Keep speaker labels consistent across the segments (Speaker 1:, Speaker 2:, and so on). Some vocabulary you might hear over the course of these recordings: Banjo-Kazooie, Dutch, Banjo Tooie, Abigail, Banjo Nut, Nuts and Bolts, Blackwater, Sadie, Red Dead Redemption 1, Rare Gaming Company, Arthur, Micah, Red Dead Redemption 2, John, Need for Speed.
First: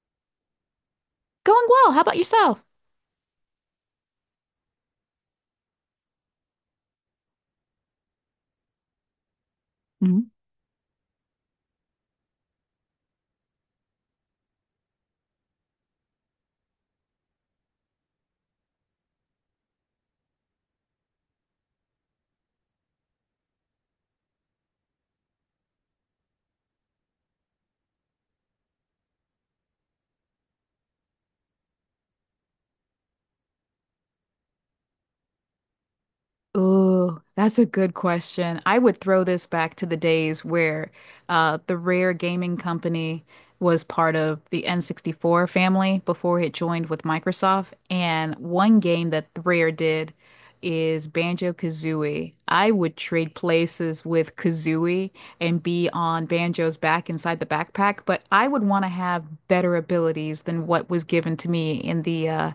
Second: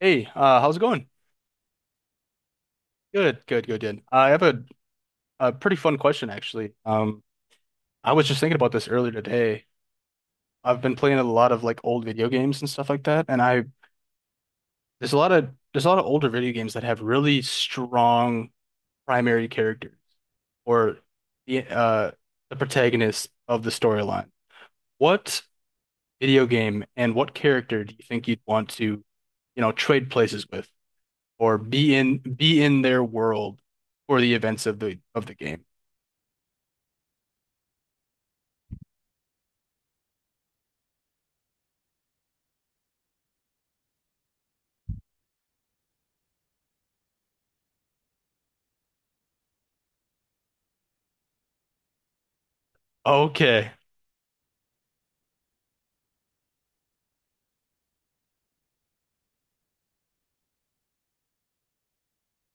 Speaker 1: Hey, how's it going?
Speaker 2: Going well. How about yourself?
Speaker 1: Good, good, good, good. I have a pretty fun question actually. I was just thinking about this earlier today.
Speaker 2: Mhm.
Speaker 1: I've been playing a lot of like old video games and stuff like that, and I there's a lot of there's a lot of older video games that have really strong primary characters or the uh the protagonist of the storyline. What video game and what character do you think you'd want to, trade places with or be in their world for the events of the game?
Speaker 2: Oh, that's a good question. I would throw this back to the days where the Rare Gaming Company was part of the N64 family before it joined with Microsoft. And one game that Rare did is Banjo-Kazooie. I would trade
Speaker 1: Okay.
Speaker 2: places with Kazooie and be on Banjo's back inside the backpack, but I would want to have better abilities than what was given to me in the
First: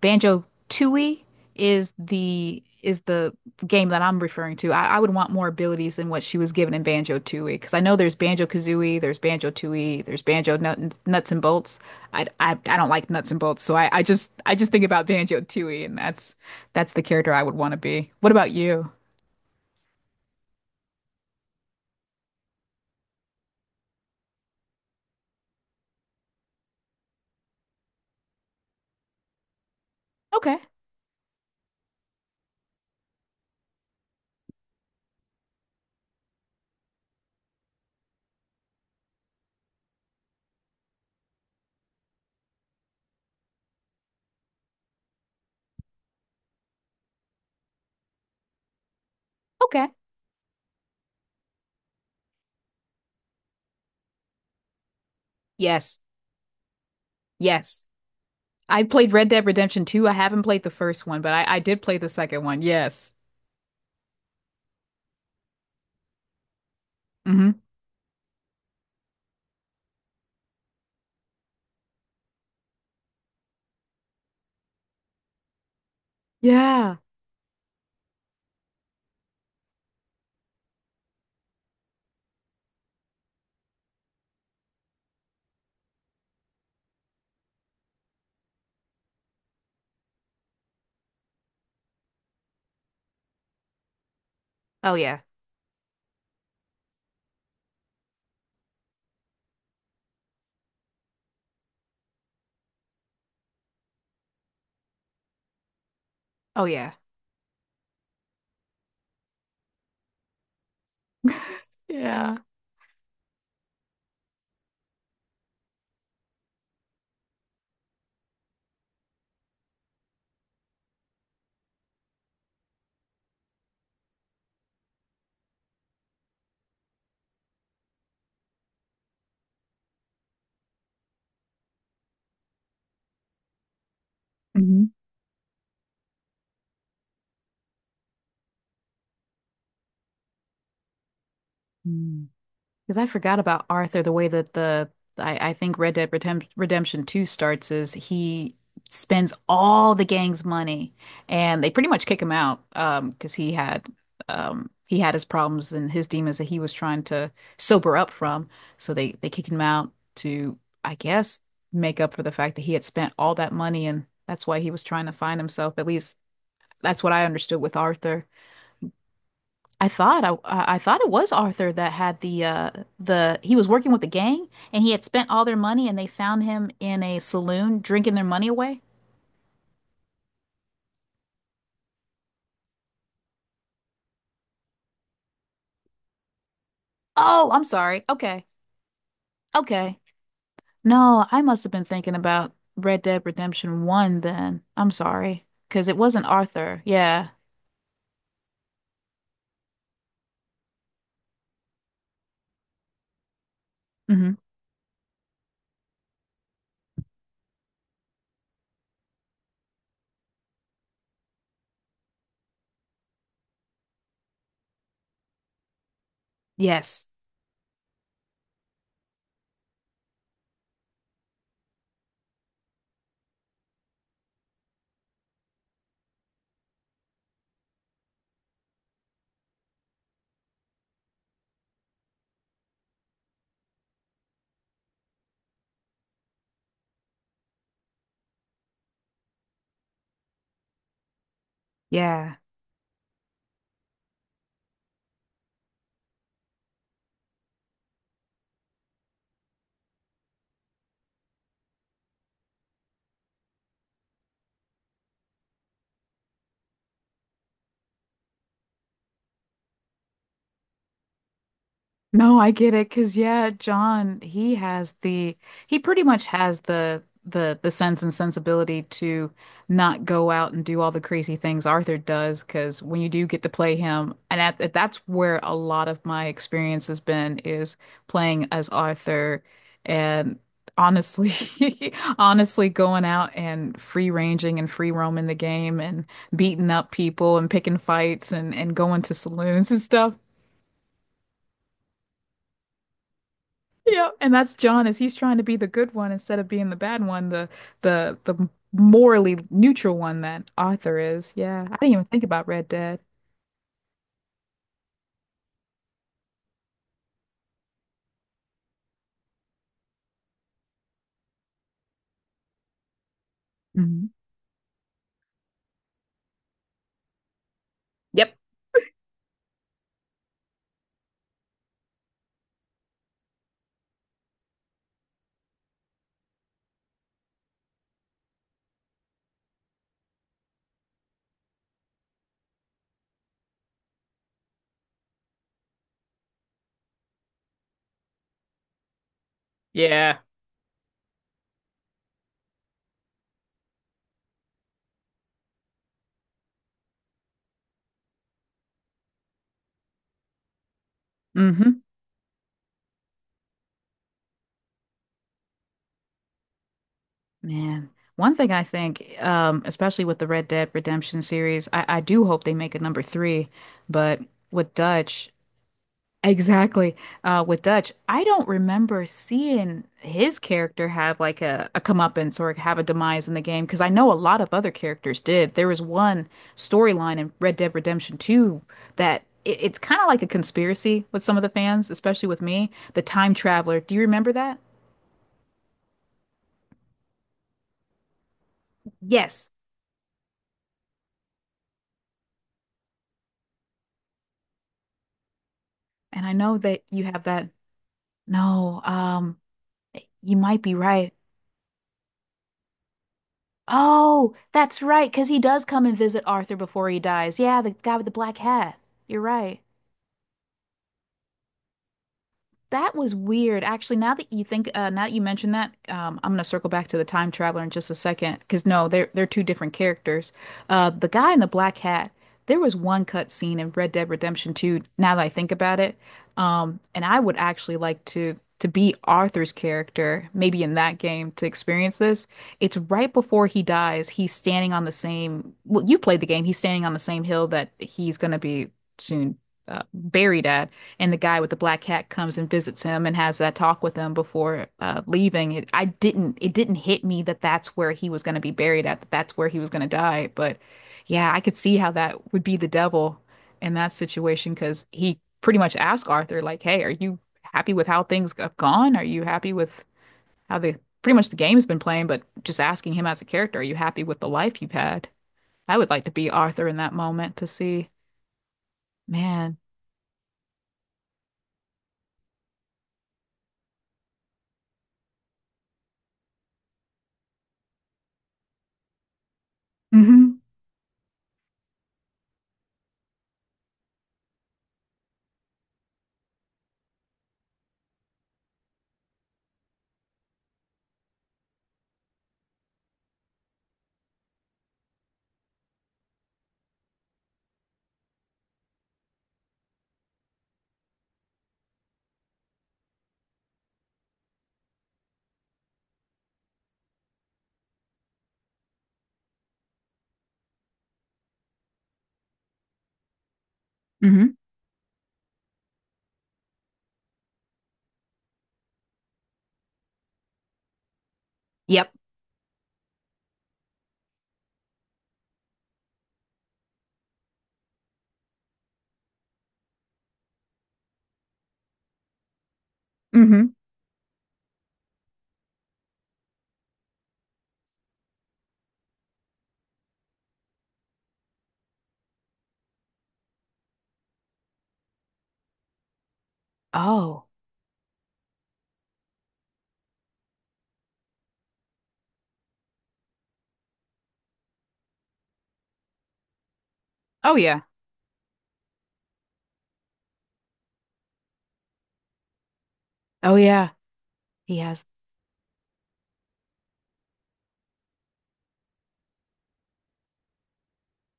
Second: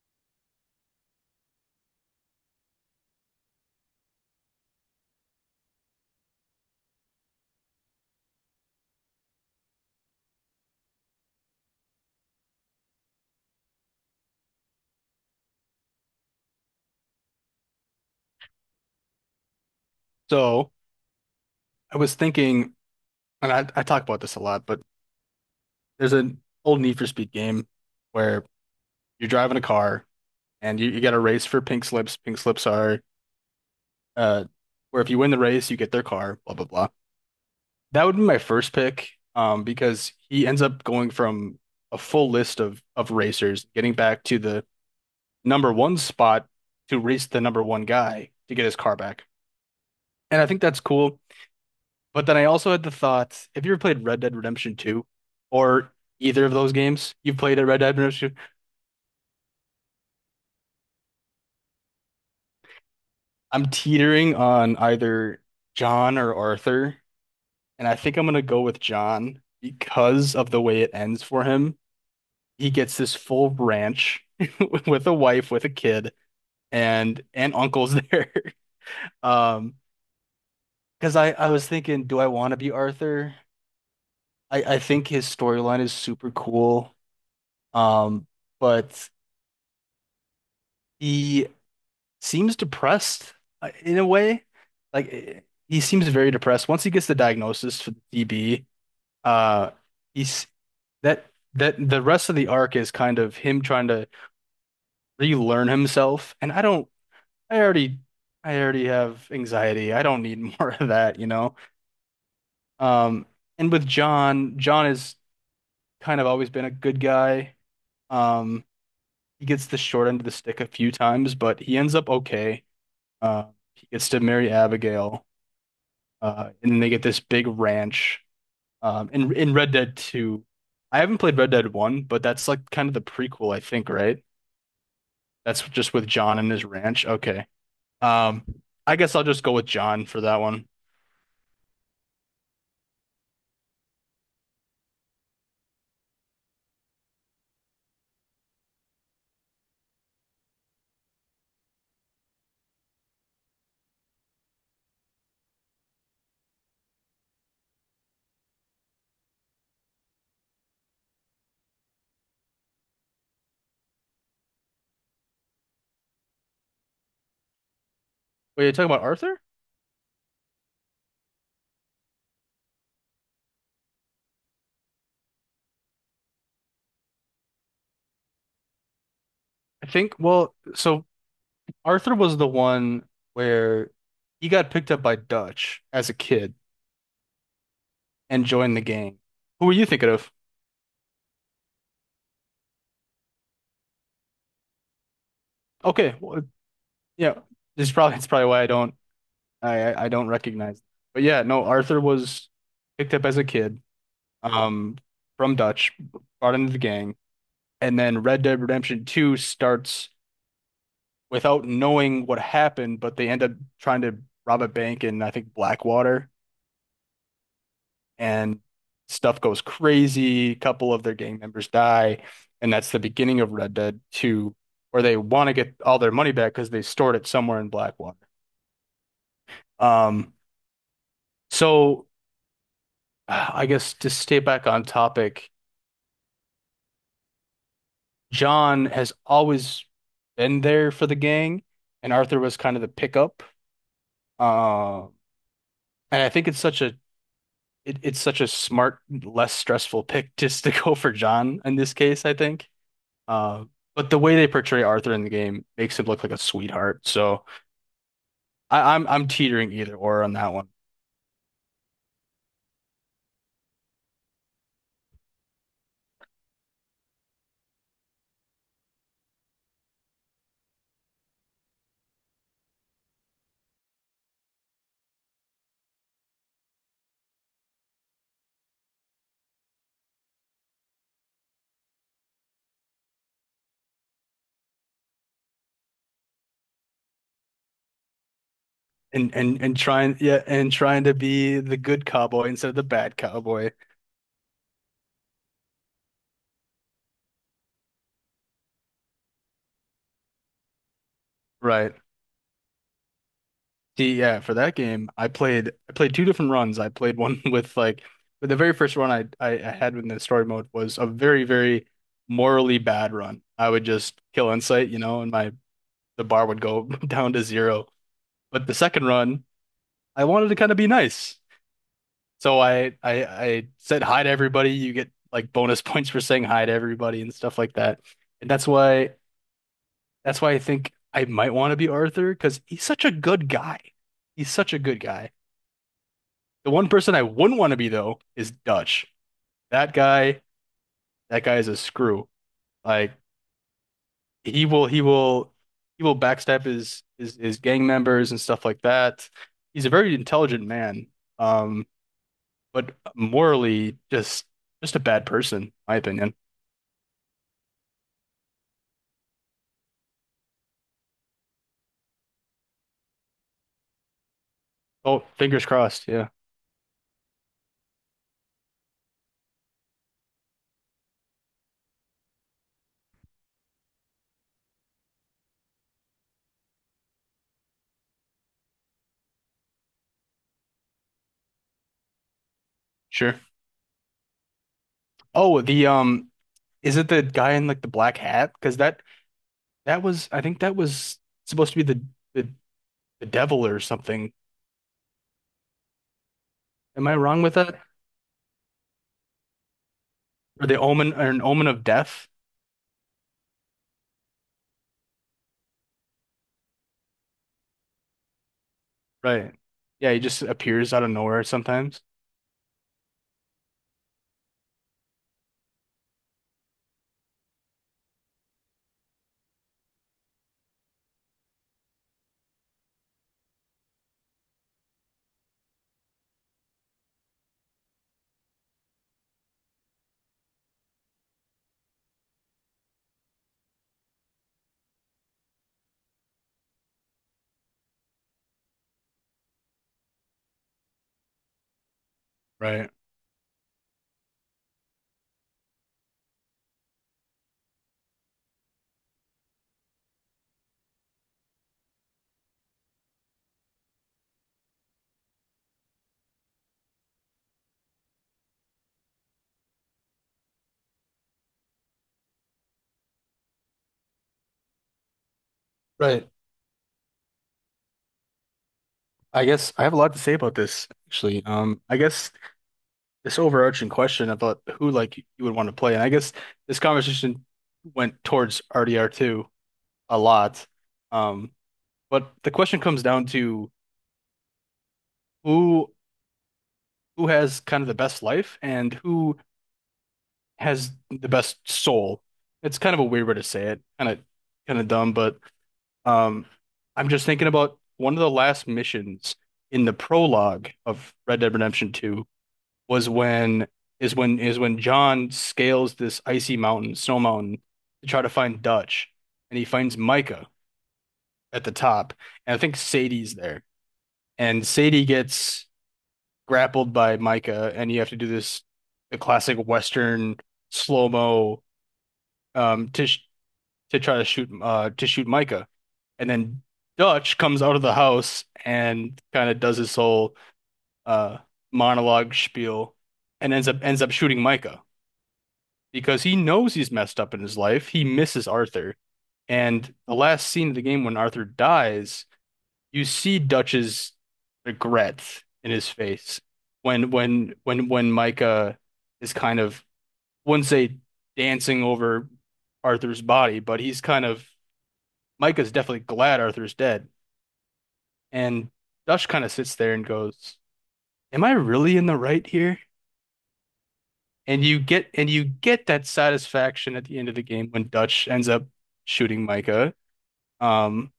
Speaker 2: Banjo Tooie is the game that I'm referring to. I would want more abilities than what she was given in Banjo Tooie because I know there's Banjo Kazooie, there's Banjo Tooie, there's Banjo Nut, Nuts and Bolts. I don't like nuts and bolts, so I just think about Banjo Tooie, and that's the character I would want to be. What about you?
Speaker 1: So I was thinking, and I talk about this a lot, but there's an old Need for Speed game where you're driving a car
Speaker 2: Okay,
Speaker 1: and you got a race for pink slips. Pink slips are uh where if you win the race, you get their car, blah blah blah. That would be my first pick, because he ends up going from a full list of racers, getting back to the number one spot to race the number one guy to get his car back.
Speaker 2: okay,
Speaker 1: And I think that's cool. But then I also had the thought, have you ever played Red Dead Redemption 2 or
Speaker 2: yes,
Speaker 1: either of those games? You've played a Red
Speaker 2: yes,
Speaker 1: Dead Redemption 2.
Speaker 2: I played Red Dead Redemption 2. I haven't played the first one, but I did play the second one. Yes.
Speaker 1: I'm teetering on either John or Arthur,
Speaker 2: Hmm.
Speaker 1: and I think I'm gonna go with John because of the way it ends for him. He gets this full ranch with a wife, with a kid,
Speaker 2: Yeah.
Speaker 1: and uncle's there. Um, because I was thinking, do I want to be Arthur? I think his storyline is super cool. Um, but he seems depressed in a way.
Speaker 2: Oh
Speaker 1: Like
Speaker 2: yeah.
Speaker 1: he seems very depressed. Once he gets the diagnosis for the DB, uh, he's that that the rest of the arc is kind of him trying to relearn himself. And I
Speaker 2: Oh
Speaker 1: don't,
Speaker 2: yeah.
Speaker 1: I already, I already have anxiety. I don't need more of that.
Speaker 2: Yeah.
Speaker 1: Um, and with John, John has kind of always been a good guy. Um, he gets the short end of the stick a few times, but he ends up okay. Uh, he gets to marry Abigail. And then they get this big ranch. In Red Dead 2, I haven't played Red Dead 1, but that's like kind of the prequel, I think, right?
Speaker 2: Mm-hmm.
Speaker 1: That's just with John and his ranch. Okay. Um, I guess I'll just go with John for that one.
Speaker 2: Because I forgot about Arthur, the way that I think Red Dead Redemption 2 starts is he spends all the gang's money and they pretty much kick him out, um, because he had his problems and his demons that he was trying to sober up from. So they kicked him out to, I guess, make up for the fact that he had spent all that money, and that's why he was trying to find himself. At least that's what I understood with Arthur.
Speaker 1: Wait, you're talking about Arthur?
Speaker 2: I thought it was Arthur that had the he was working with the gang and he had spent all their money and they found him in a saloon drinking their money away.
Speaker 1: I think, well, so Arthur was the one where he got picked up by Dutch as a kid
Speaker 2: Oh, I'm sorry.
Speaker 1: and
Speaker 2: Okay.
Speaker 1: joined the gang. Who were you
Speaker 2: Okay.
Speaker 1: thinking of?
Speaker 2: No, I must have been thinking about Red Dead Redemption 1 then. I'm sorry. Sorry, because it
Speaker 1: Okay,
Speaker 2: wasn't
Speaker 1: well,
Speaker 2: Arthur. Yeah.
Speaker 1: yeah, this is probably it's probably why I don't I don't recognize. But yeah, no, Arthur was picked up as a kid,
Speaker 2: Hmm.
Speaker 1: um, from Dutch, brought into the gang, and then Red Dead Redemption 2 starts without knowing what happened, but they end up trying to rob a bank in I think Blackwater,
Speaker 2: Yes.
Speaker 1: and stuff goes crazy. A couple of their gang members die, and that's the beginning of Red Dead 2, where they want to get all their money back because they stored it somewhere in Blackwater. Um, so I guess to stay back on topic, John has always been there for the gang, and
Speaker 2: Yeah.
Speaker 1: Arthur was kind of the pickup. Uh, and I think it's such a it's such a smart, less stressful pick just to go for John in this case, I think. Uh, but the way they portray Arthur in the game makes him look like a sweetheart. So I'm teetering either or on that one.
Speaker 2: No, I get it. Cause yeah, John, he has the he pretty much has the sense and sensibility to not go out and do all the crazy things Arthur does. Cause when you do get to play him, and that's where a lot of my experience has been is playing as Arthur and honestly, honestly going out and free ranging and free roaming the game and beating up people and picking fights and going to saloons
Speaker 1: And
Speaker 2: and stuff.
Speaker 1: trying yeah, and trying to be the good cowboy instead of the bad cowboy.
Speaker 2: Yeah, and that's John is he's trying to be the good one instead of being the bad one, the morally neutral one that Arthur is. Yeah, I didn't
Speaker 1: Right.
Speaker 2: even think about Red Dead.
Speaker 1: See, yeah, for that game, I played two different runs. I played one with like but the very first run I had in the story mode was a very, very morally bad run. I would
Speaker 2: Mhm.
Speaker 1: just kill Insight, you know, and my the bar would go down to zero.
Speaker 2: Yep.
Speaker 1: But the second run, I wanted to kind of be nice. So I said hi to everybody. You get like bonus points for saying hi to everybody and stuff like that. And that's why I think I might want to be Arthur because he's such a good guy. He's such a good guy. The one person I wouldn't want to be though is Dutch. That
Speaker 2: Yeah.
Speaker 1: guy, that guy is a screw. Like he will, he will, he will backstab his his gang members and stuff like that. He's a very intelligent man,
Speaker 2: Hmm.
Speaker 1: um, but morally just a bad person, my opinion.
Speaker 2: Man, one thing I think, especially with the Red Dead Redemption series, I do hope they make a number three, but with
Speaker 1: Oh,
Speaker 2: Dutch,
Speaker 1: fingers crossed. Yeah,
Speaker 2: exactly. With Dutch, I don't remember seeing his character have like a comeuppance or have a demise in the game because I know a lot of other characters did. There was one storyline in Red Dead Redemption 2 that it's kind of like a conspiracy with some of the fans, especially with me. The Time
Speaker 1: sure.
Speaker 2: Traveler. Do you remember that?
Speaker 1: Oh, the is it the guy in like the black hat? Because that
Speaker 2: Yes.
Speaker 1: that was, I think that was supposed to be the the devil or something.
Speaker 2: And I know that you
Speaker 1: Am I
Speaker 2: have
Speaker 1: wrong
Speaker 2: that.
Speaker 1: with that?
Speaker 2: No, you might
Speaker 1: Or
Speaker 2: be
Speaker 1: the omen
Speaker 2: right.
Speaker 1: or an omen of death.
Speaker 2: Oh, that's right, because he does come and visit Arthur before he dies. Yeah, the guy with the black hat. You're
Speaker 1: Right.
Speaker 2: right.
Speaker 1: Yeah, he just appears out of nowhere sometimes.
Speaker 2: That was weird. Actually, now that you think, now that you mention that, I'm gonna circle back to the time traveler in just a second, because no, they're two different characters. The guy in the black hat, there was one cut scene in Red Dead Redemption 2, now that I think about it. And I would actually like to be Arthur's character, maybe in that game, to experience this. It's right before he dies. He's standing on the same, well, you played the game. He's standing on the same hill that he's gonna be soon buried at and the guy with the black hat comes and visits
Speaker 1: Right.
Speaker 2: him and has that talk with him before leaving. I didn't it didn't hit me that that's where he was going to be buried at, that that's where he was going to die. But yeah, I could see how that would be the devil in that situation because he pretty much asked Arthur like, "Hey, are you happy with how things have gone? Are you happy with how the pretty much the game's been playing?" But just asking him as a character, "Are you happy with the life you've had?" I would like to be
Speaker 1: Right.
Speaker 2: Arthur in that moment to see,
Speaker 1: I
Speaker 2: man.
Speaker 1: guess I have a lot to say about this, actually. I guess this overarching question about who like you would want to play, and I guess this conversation went towards RDR2 a
Speaker 2: Mm-hmm.
Speaker 1: lot. Um, but the question comes down to who who has kind of the best life and who has the best soul. It's kind of a weird way to say it, kind of dumb, but Um, I'm just thinking about one of the last missions in the prologue of Red Dead Redemption 2 was when is when is when John scales this icy mountain, snow mountain, to try to find Dutch, and he finds Micah at the top, and I think Sadie's there,
Speaker 2: Mm-hmm.
Speaker 1: and Sadie gets grappled by Micah, and you have to do this the classic Western slow-mo
Speaker 2: Yep.
Speaker 1: um, to to try to shoot Micah. And then Dutch comes out of the house and kind of does his whole uh monologue spiel
Speaker 2: Mm-hmm.
Speaker 1: and ends up shooting Micah because he knows he's messed up in his life. He misses Arthur. And the last scene of the game when Arthur dies, you see Dutch's regret in his face when
Speaker 2: Oh.
Speaker 1: Micah is kind of I wouldn't say dancing over Arthur's body, but he's kind of Micah's definitely glad Arthur's dead.
Speaker 2: Oh yeah.
Speaker 1: And Dush kind of sits there and goes, am I really in the right here?
Speaker 2: Oh yeah, he
Speaker 1: And
Speaker 2: has.
Speaker 1: you get that satisfaction at the end of the game when Dutch ends up shooting Micah. Um,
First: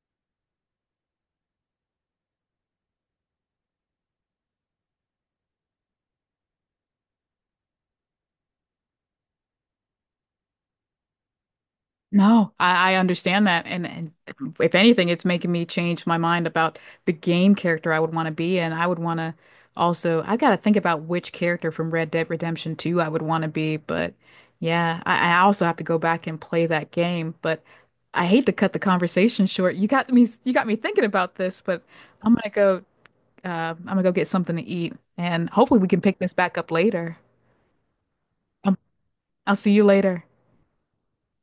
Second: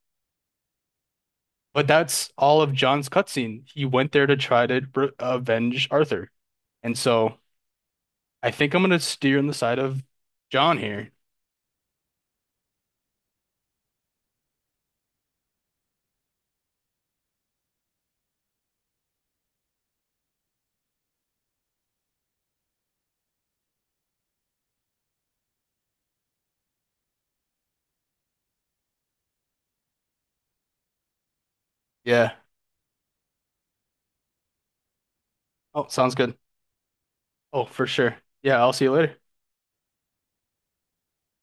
Speaker 1: but that's all of John's cutscene. He went there to try to avenge Arthur. And so I think I'm gonna steer on the side of John here.
Speaker 2: No, I understand that. And if anything, it's making me change my mind about the game character I would want to be. And I would want to also, I've got to think about which character from Red Dead Redemption 2 I would want to be. But yeah, I also have to go back and play that game. But I hate to cut the conversation short. You got me thinking about this, but I'm
Speaker 1: Yeah.
Speaker 2: gonna go, I'm gonna go get something to eat. And hopefully
Speaker 1: Oh,
Speaker 2: we can
Speaker 1: sounds
Speaker 2: pick this
Speaker 1: good.
Speaker 2: back up later.
Speaker 1: Oh, for sure. Yeah, I'll
Speaker 2: Um,
Speaker 1: see you later.
Speaker 2: I'll see you later.